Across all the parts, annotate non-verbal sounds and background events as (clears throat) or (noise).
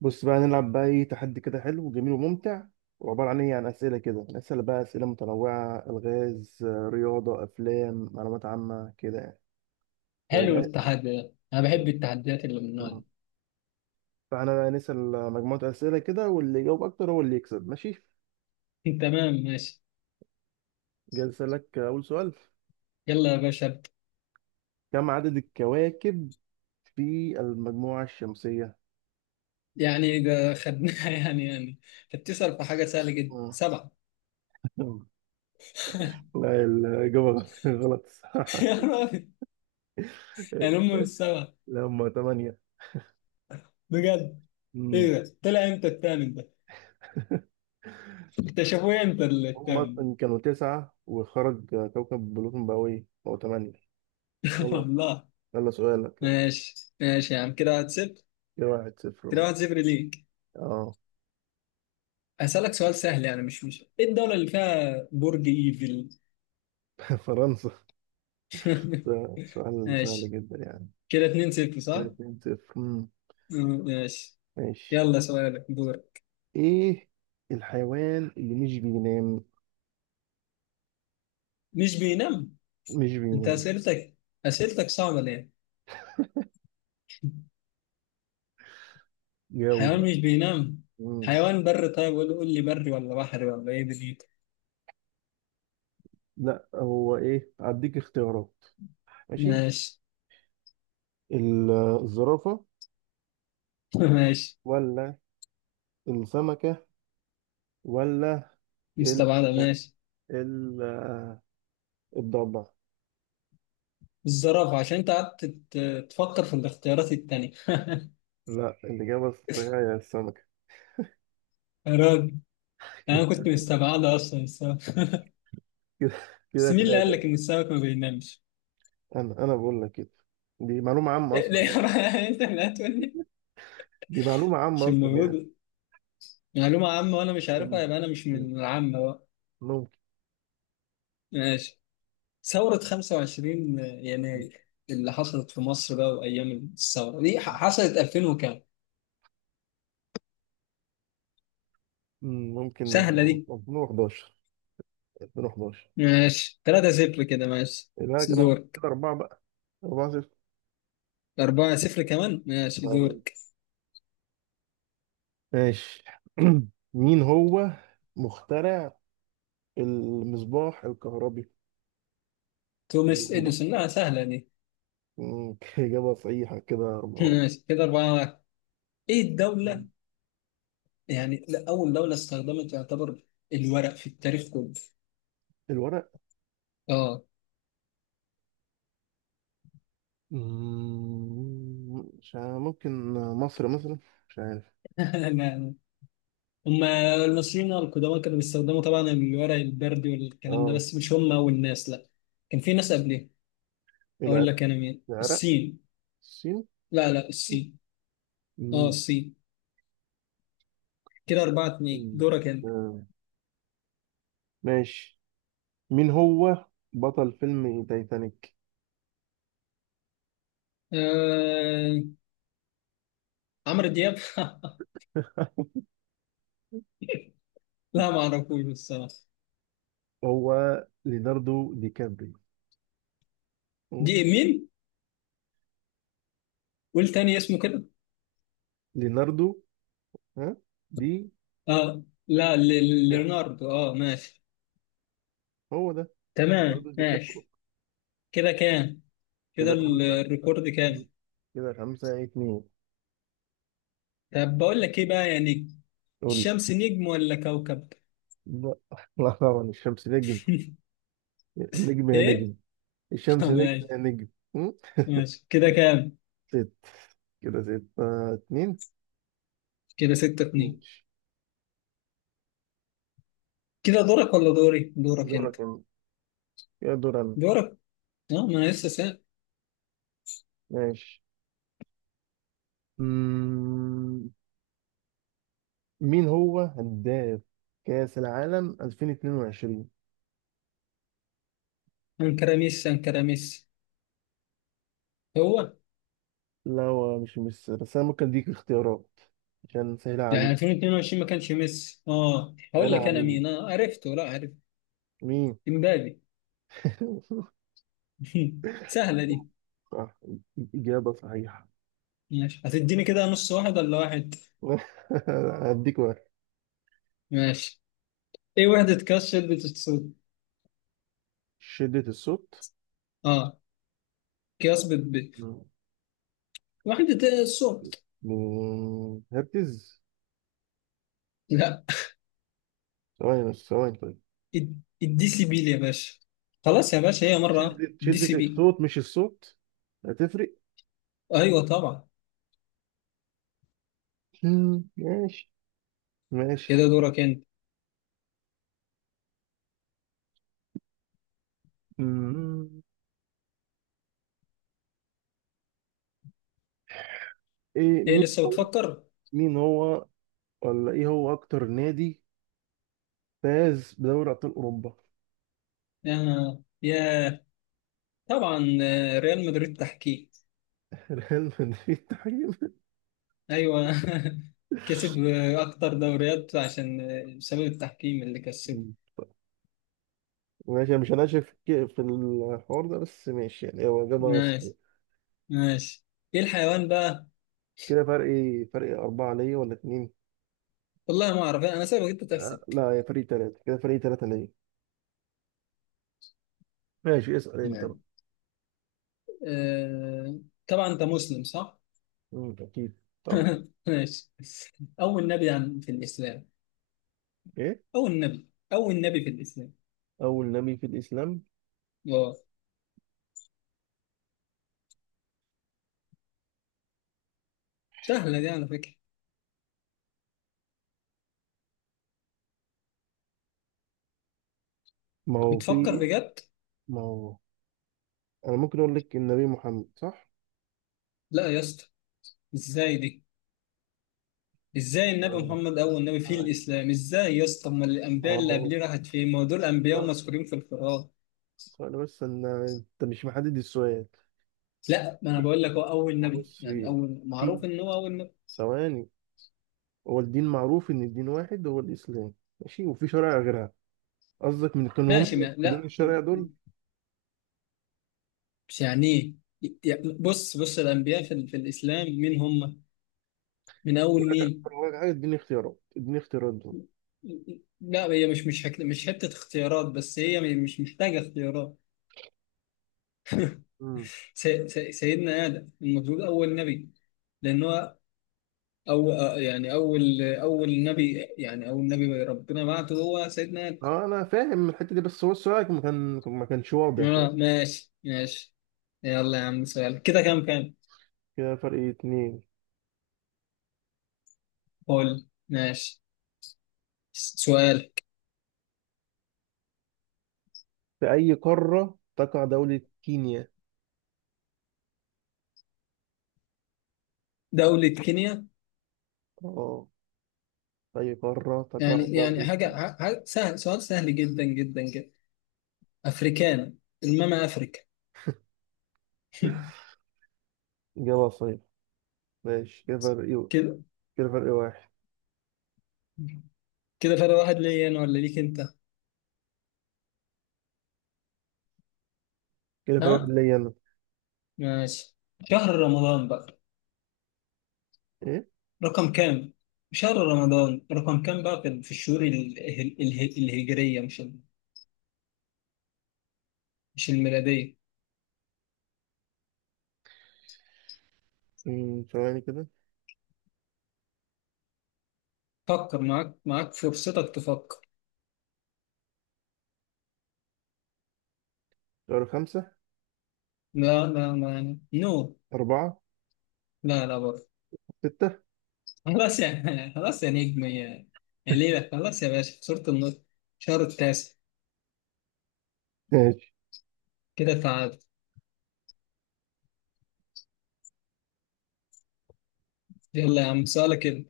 بص بقى نلعب بقى ايه تحدي كده حلو وجميل وممتع وعبارة عن اسئلة كده نسأل بقى اسئلة متنوعة الغاز رياضة افلام معلومات عامة كده يعني حلو فجاه. التحدي ده، انا بحب التحديات اللي من النوع مم. ده. فاحنا بقى نسأل مجموعة اسئلة كده واللي يجاوب اكتر هو اللي يكسب، ماشي. (laughs) تمام، ماشي. جاي اسألك اول سؤال. يلا يا باشا ابدأ. كم عدد الكواكب في المجموعة الشمسية؟ ده خدناها. (laughs) انت بتسأل في حاجة سهلة جدا. سبعة. مم. (laughs) لا الإجابة غلط (laughs) الصراحة. يا راجل. يعني هم مش (laughs) سبعة؟ لا هم تمانية. بجد؟ ايه ده، طلع امتى التامن ده؟ اكتشفوه امتى هم التامن ده؟ أصلا كانوا تسعة وخرج كوكب بلوتون بقى إيه؟ بقوا تمانية. (laughs) يلا، والله. يلا سؤالك يلا. ماشي ماشي يا عم، كده واحد صفر. كده واحد كده صفر. واحد صفر ليك. اه. هسألك سؤال سهل، يعني مش ايه، الدولة اللي فيها برج ايفل؟ (laughs) فرنسا. (laughs) ده سؤال سهل ماشي، جدا يعني. كده اتنين صفر كده صح؟ اتنين صفر، مم، مم، ماشي. ماشي. يلا سؤالك دور. ايه الحيوان اللي مش بينام؟ مش بينام؟ مش انت بينام. اسئلتك صعبة ليه؟ جاوب حيوان بقى. مش بينام. مم. حيوان بري؟ طيب قول قول لي، بري ولا بحري ولا ايه دنيتك؟ لا هو ايه، هديك اختيارات. ماشي. ماشي. ال- الزرافة، (laughs) ماشي. ولا السمكة، ولا ال مستبعدة. ماشي. ال الضبع. الزرافة، عشان انت قعدت تفكر في الاختيارات التانية. (laughs) لا الإجابة الصحيحة هي السمكة. يا راجل، انا كده، كنت مستبعدة اصلا السمك. كده بس كده مين اللي قال تلاتة. لك ان السمك ما بينامش؟ أنا بقول لك كده. دي معلومة عامة إيه، أصلا ليه؟ يعني. (laughs) انت اللي هتقول لي؟ دي معلومة عامة مش أصلا يعني. المفروض؟ معلومة عامة وانا مش عارفها، أم- يبقى انا مش من العامة بقى. ممكن. ماشي. ثورة 25 يناير اللي حصلت في مصر بقى، وأيام الثورة دي حصلت 2000 وكام؟ ممكن. سهلة دي. 2011. 2011. ماشي، 3-0 كده، ماشي يبقى كده، دورك. كده أربعة بقى، أربعة صفر. 4-0 كمان، ماشي أم، دورك. ماشي. (clears throat) مين هو مخترع المصباح الكهربي؟ توماس اللمبة. إديسون. لا سهلة دي. (laughs) إجابة صحيحة، كده أربعة (laughs) واحد. ماشي كده 4-1. إيه الدولة، يعني لا، أول دولة استخدمت يعتبر الورق في التاريخ كله؟ الورق. آه. مش عارف، ممكن مصر مثلا. مش عارف. (laughs) لا، لا. هم المصريين القدماء كانوا بيستخدموا طبعا الورق البردي والكلام ده، اه. بس مش هم أول ناس لا. كان في ناس قبلهم. اقول العرق لك انا، مين؟ العرق السين. الصين. لا لا، السين. اه مم. السين. كده اربعة اتنين، مم. دورك انت. آه، ماشي. مين هو بطل فيلم تايتانيك؟ آه... عمرو دياب. (laughs) لا ما اعرفوش الصراحة. هو ليناردو دي كابريو. مم. دي مين؟ قول تاني اسمه كده. ليناردو. ها. دي. اه لا، لا، ليوناردو، اه ماشي. هو ده. ليناردو تمام دي كابريو. ماشي. كده كام؟ كده كده خمسة الريكورد كام؟ كده خمسة اتنين. طب بقول لك ايه بقى، يعني قول لي. الشمس نجم ولا كوكب؟ لا (laughs) لا طبعا الشمس نجم. (laughs) نجم يا نجم. ايه؟ (laughs) آه، الشمس نجم يا ماشي نجم. مم. (laughs) ماشي. كده كام؟ ست، كده ستة اتنين. كده ستة اتنين. ماشي. كده دورك ولا دوري؟ دورك انت. دورك أنا. يا دور أنا. دورك، اه ما انا لسه سأل. ماشي. مم، مين هو هداف كأس العالم 2022؟ انكر ميسي، انكر ميسي. هو، لا هو مش بس انا ممكن اديك اختيارات عشان سهلة يعني عليك. 2022 ما كانش ميسي. اه هقول سهلة لك انا عليك. مين، اه عرفته، لا عرفت. مين؟ امبابي. (laughs) (laughs) سهله دي. صح، إجابة صحيحة. ماشي، هتديني كده نص واحد ولا واحد؟ (laughs) هديك واحد. ماشي. ايه وحده قياس شده الصوت؟ شدة الصوت. اه، قياس مم. وحده الصوت. هرتز. لا. ثواني بس، ثواني طيب. الدي سي بي يا باشا. خلاص يا باشا، هي مره شدة الدي سي شدة بي. الصوت مش الصوت. هتفرق. ايوه طبعا. مم، ماشي. ماشي. كده دورك انت. مم، ايه، ايه، مين لسه بتفكر؟ مين هو ولا ايه هو اكتر نادي فاز بدوري ابطال اوروبا؟ آه. يا طبعا، آه، ريال مدريد، تحكيم. (laughs) ريال مدريد تحديدا. ايوه. (laughs) كسب اكتر دوريات عشان، بسبب التحكيم اللي كسبه. ماشي أنا مش هناشف في الحوار ده، بس ماشي يعني هو إجابة صحيحة. ماشي ماشي. ايه الحيوان بقى؟ كده فرق إيه؟ فرق أربعة ليا ولا اتنين؟ والله ما اعرف، انا سايبك انت أه تحسب. لا يا فريق تلاتة، كده فريق تلاتة ليا. ماشي، اسأل أنت بقى. نعم. آه... طبعا انت مسلم صح؟ أكيد، طبعا. (laughs) ماشي. اول نبي في الاسلام؟ إيه؟ اول نبي، اول نبي في الاسلام. أول نبي في الإسلام. اه. سهله دي على فكره. ما هو بتفكر في. بجد؟ ما هو أنا ممكن أقول لك النبي محمد صح؟ لا يا اسطى. ازاي دي؟ ازاي ما النبي هو محمد اول نبي في الاسلام؟ ازاي يا اسطى، ما ما الانبياء اللي هو قبليه راحت فين؟ ما هو دول ما انبياء هو- ومذكورين في القران. ثواني بس، أنا أنت مش محدد السؤال. لا ما انا بقول لك هو اول نبي، بص. يعني اول، في. معروف ان هو اول نبي. ثواني. هو الدين معروف ان الدين واحد هو الاسلام، ماشي، وفي شرائع غيرها. قصدك من كانوا هم ماشي، ما دين لا. الشرائع دول. مش يعني، ايه بص بص، الانبياء في, في الاسلام مين هم؟ من اول يقول لك مين؟ أقول لك حاجه، اديني اختيارات، اديني اختيارات دول. لا، هي مش مش حته اختيارات، بس هي مش محتاجه اختيارات. امم. سيدنا ادم المفروض اول نبي. لان هو، أو آه، يعني أول نبي، يعني أول نبي ربنا بعته هو سيدنا. اه انا فاهم الحته دي، بس هو السؤال ما كانش واضح آه، بس. ماشي ماشي. يلا يا عم، سؤال. كده كام كام؟ كده فرق اتنين. قول. ماشي، سؤال. في اي قاره تقع دوله كينيا؟ دولة كينيا؟ اه، في اي قاره يعني تقع يعني دوله. حاجة سهل، سؤال سهل جدا جدا جدا. أفريكان. الماما أفريكا. (laughs) (laughs) إجابة صحيح. ماشي، كده فرق إيه؟ كده، كده فرق واحد. كده فرق واحد ليا أنا ولا ليك أنت؟ كده ها، فرق واحد ليا أنا. ماشي. شهر رمضان بقى، إيه؟ رقم كام؟ شهر رمضان رقم كام بقى في الشهور الهجرية مش مش الميلادية. ثواني كده. فكر معاك معاك، فرصتك تفكر. شهر خمسة. لا لا، ما نو. أربعة. لا لا برضه. ستة. خلاص يا (laughs) خلاص يا نجم، يا يا ليلى خلاص يا باشا، خسرت النص. شهر التاسع. ماشي. كده تعادل. يلا يا عم سؤالك. كده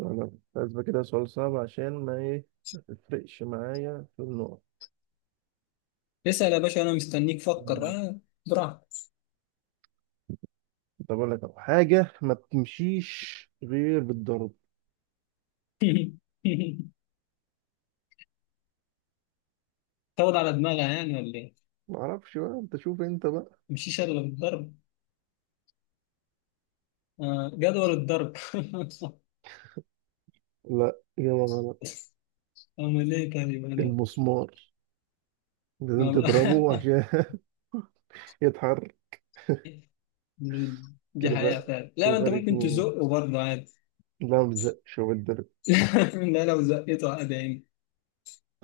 أنا لازم كده سؤال صعب عشان ما إيه، ما تفرقش معايا في النقط. اسأل يا باشا، انا مستنيك، فكر، مم. اه، براحتك. طب أقول لك أهو، حاجة ما بتمشيش غير بالضرب. (laughs) تاخد على دماغها يعني ولا ايه؟ معرفش بقى، أنت شوف أنت بقى. مشيش الا بالضرب. آه، جدول الضرب. لا إجابة غلط. (laughs) أمال إيه طيب أنا؟ المسمار لازم ما بقى. تضربه عشان (laughs) يتحرك. (laughs) دي كده حقيقة بقى، فعلا، لا كده ما أنت فرق ممكن اتنين. تزقه برضه عادي. لا مزقش هو بالضرب. (laughs) لا، لو زقته عادي يعني.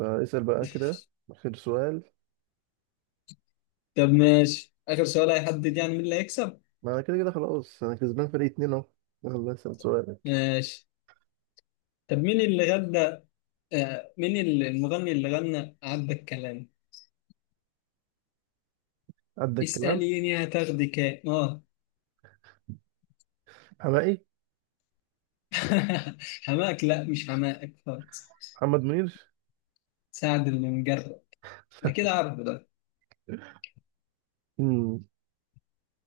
اسأل بقى كده، آخر سؤال. طب ماشي، آخر سؤال هيحدد يعني مين اللي هيكسب. ما أنا كده كده خلاص، أنا كسبان فرق اتنين أهو. يلا اسأل سؤالك. ماشي. طب، مين اللي غنى، آه، مين المغني اللي غنى عدى الكلام؟ عندك كلام. اسأليني هتاخدك إيه؟ اه. حمائي. (laughs) حماك؟ لا مش حماك خالص. محمد منير. سعد اللي مجرب. أكيد عارفه ده. مم.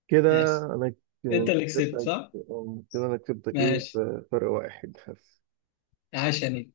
كده ماشي. انا ك- أنت اللي كسبت كسبتك. صح؟ كده انا كسبتك ايه، ماشي. بفرق واحد بس. عشاني.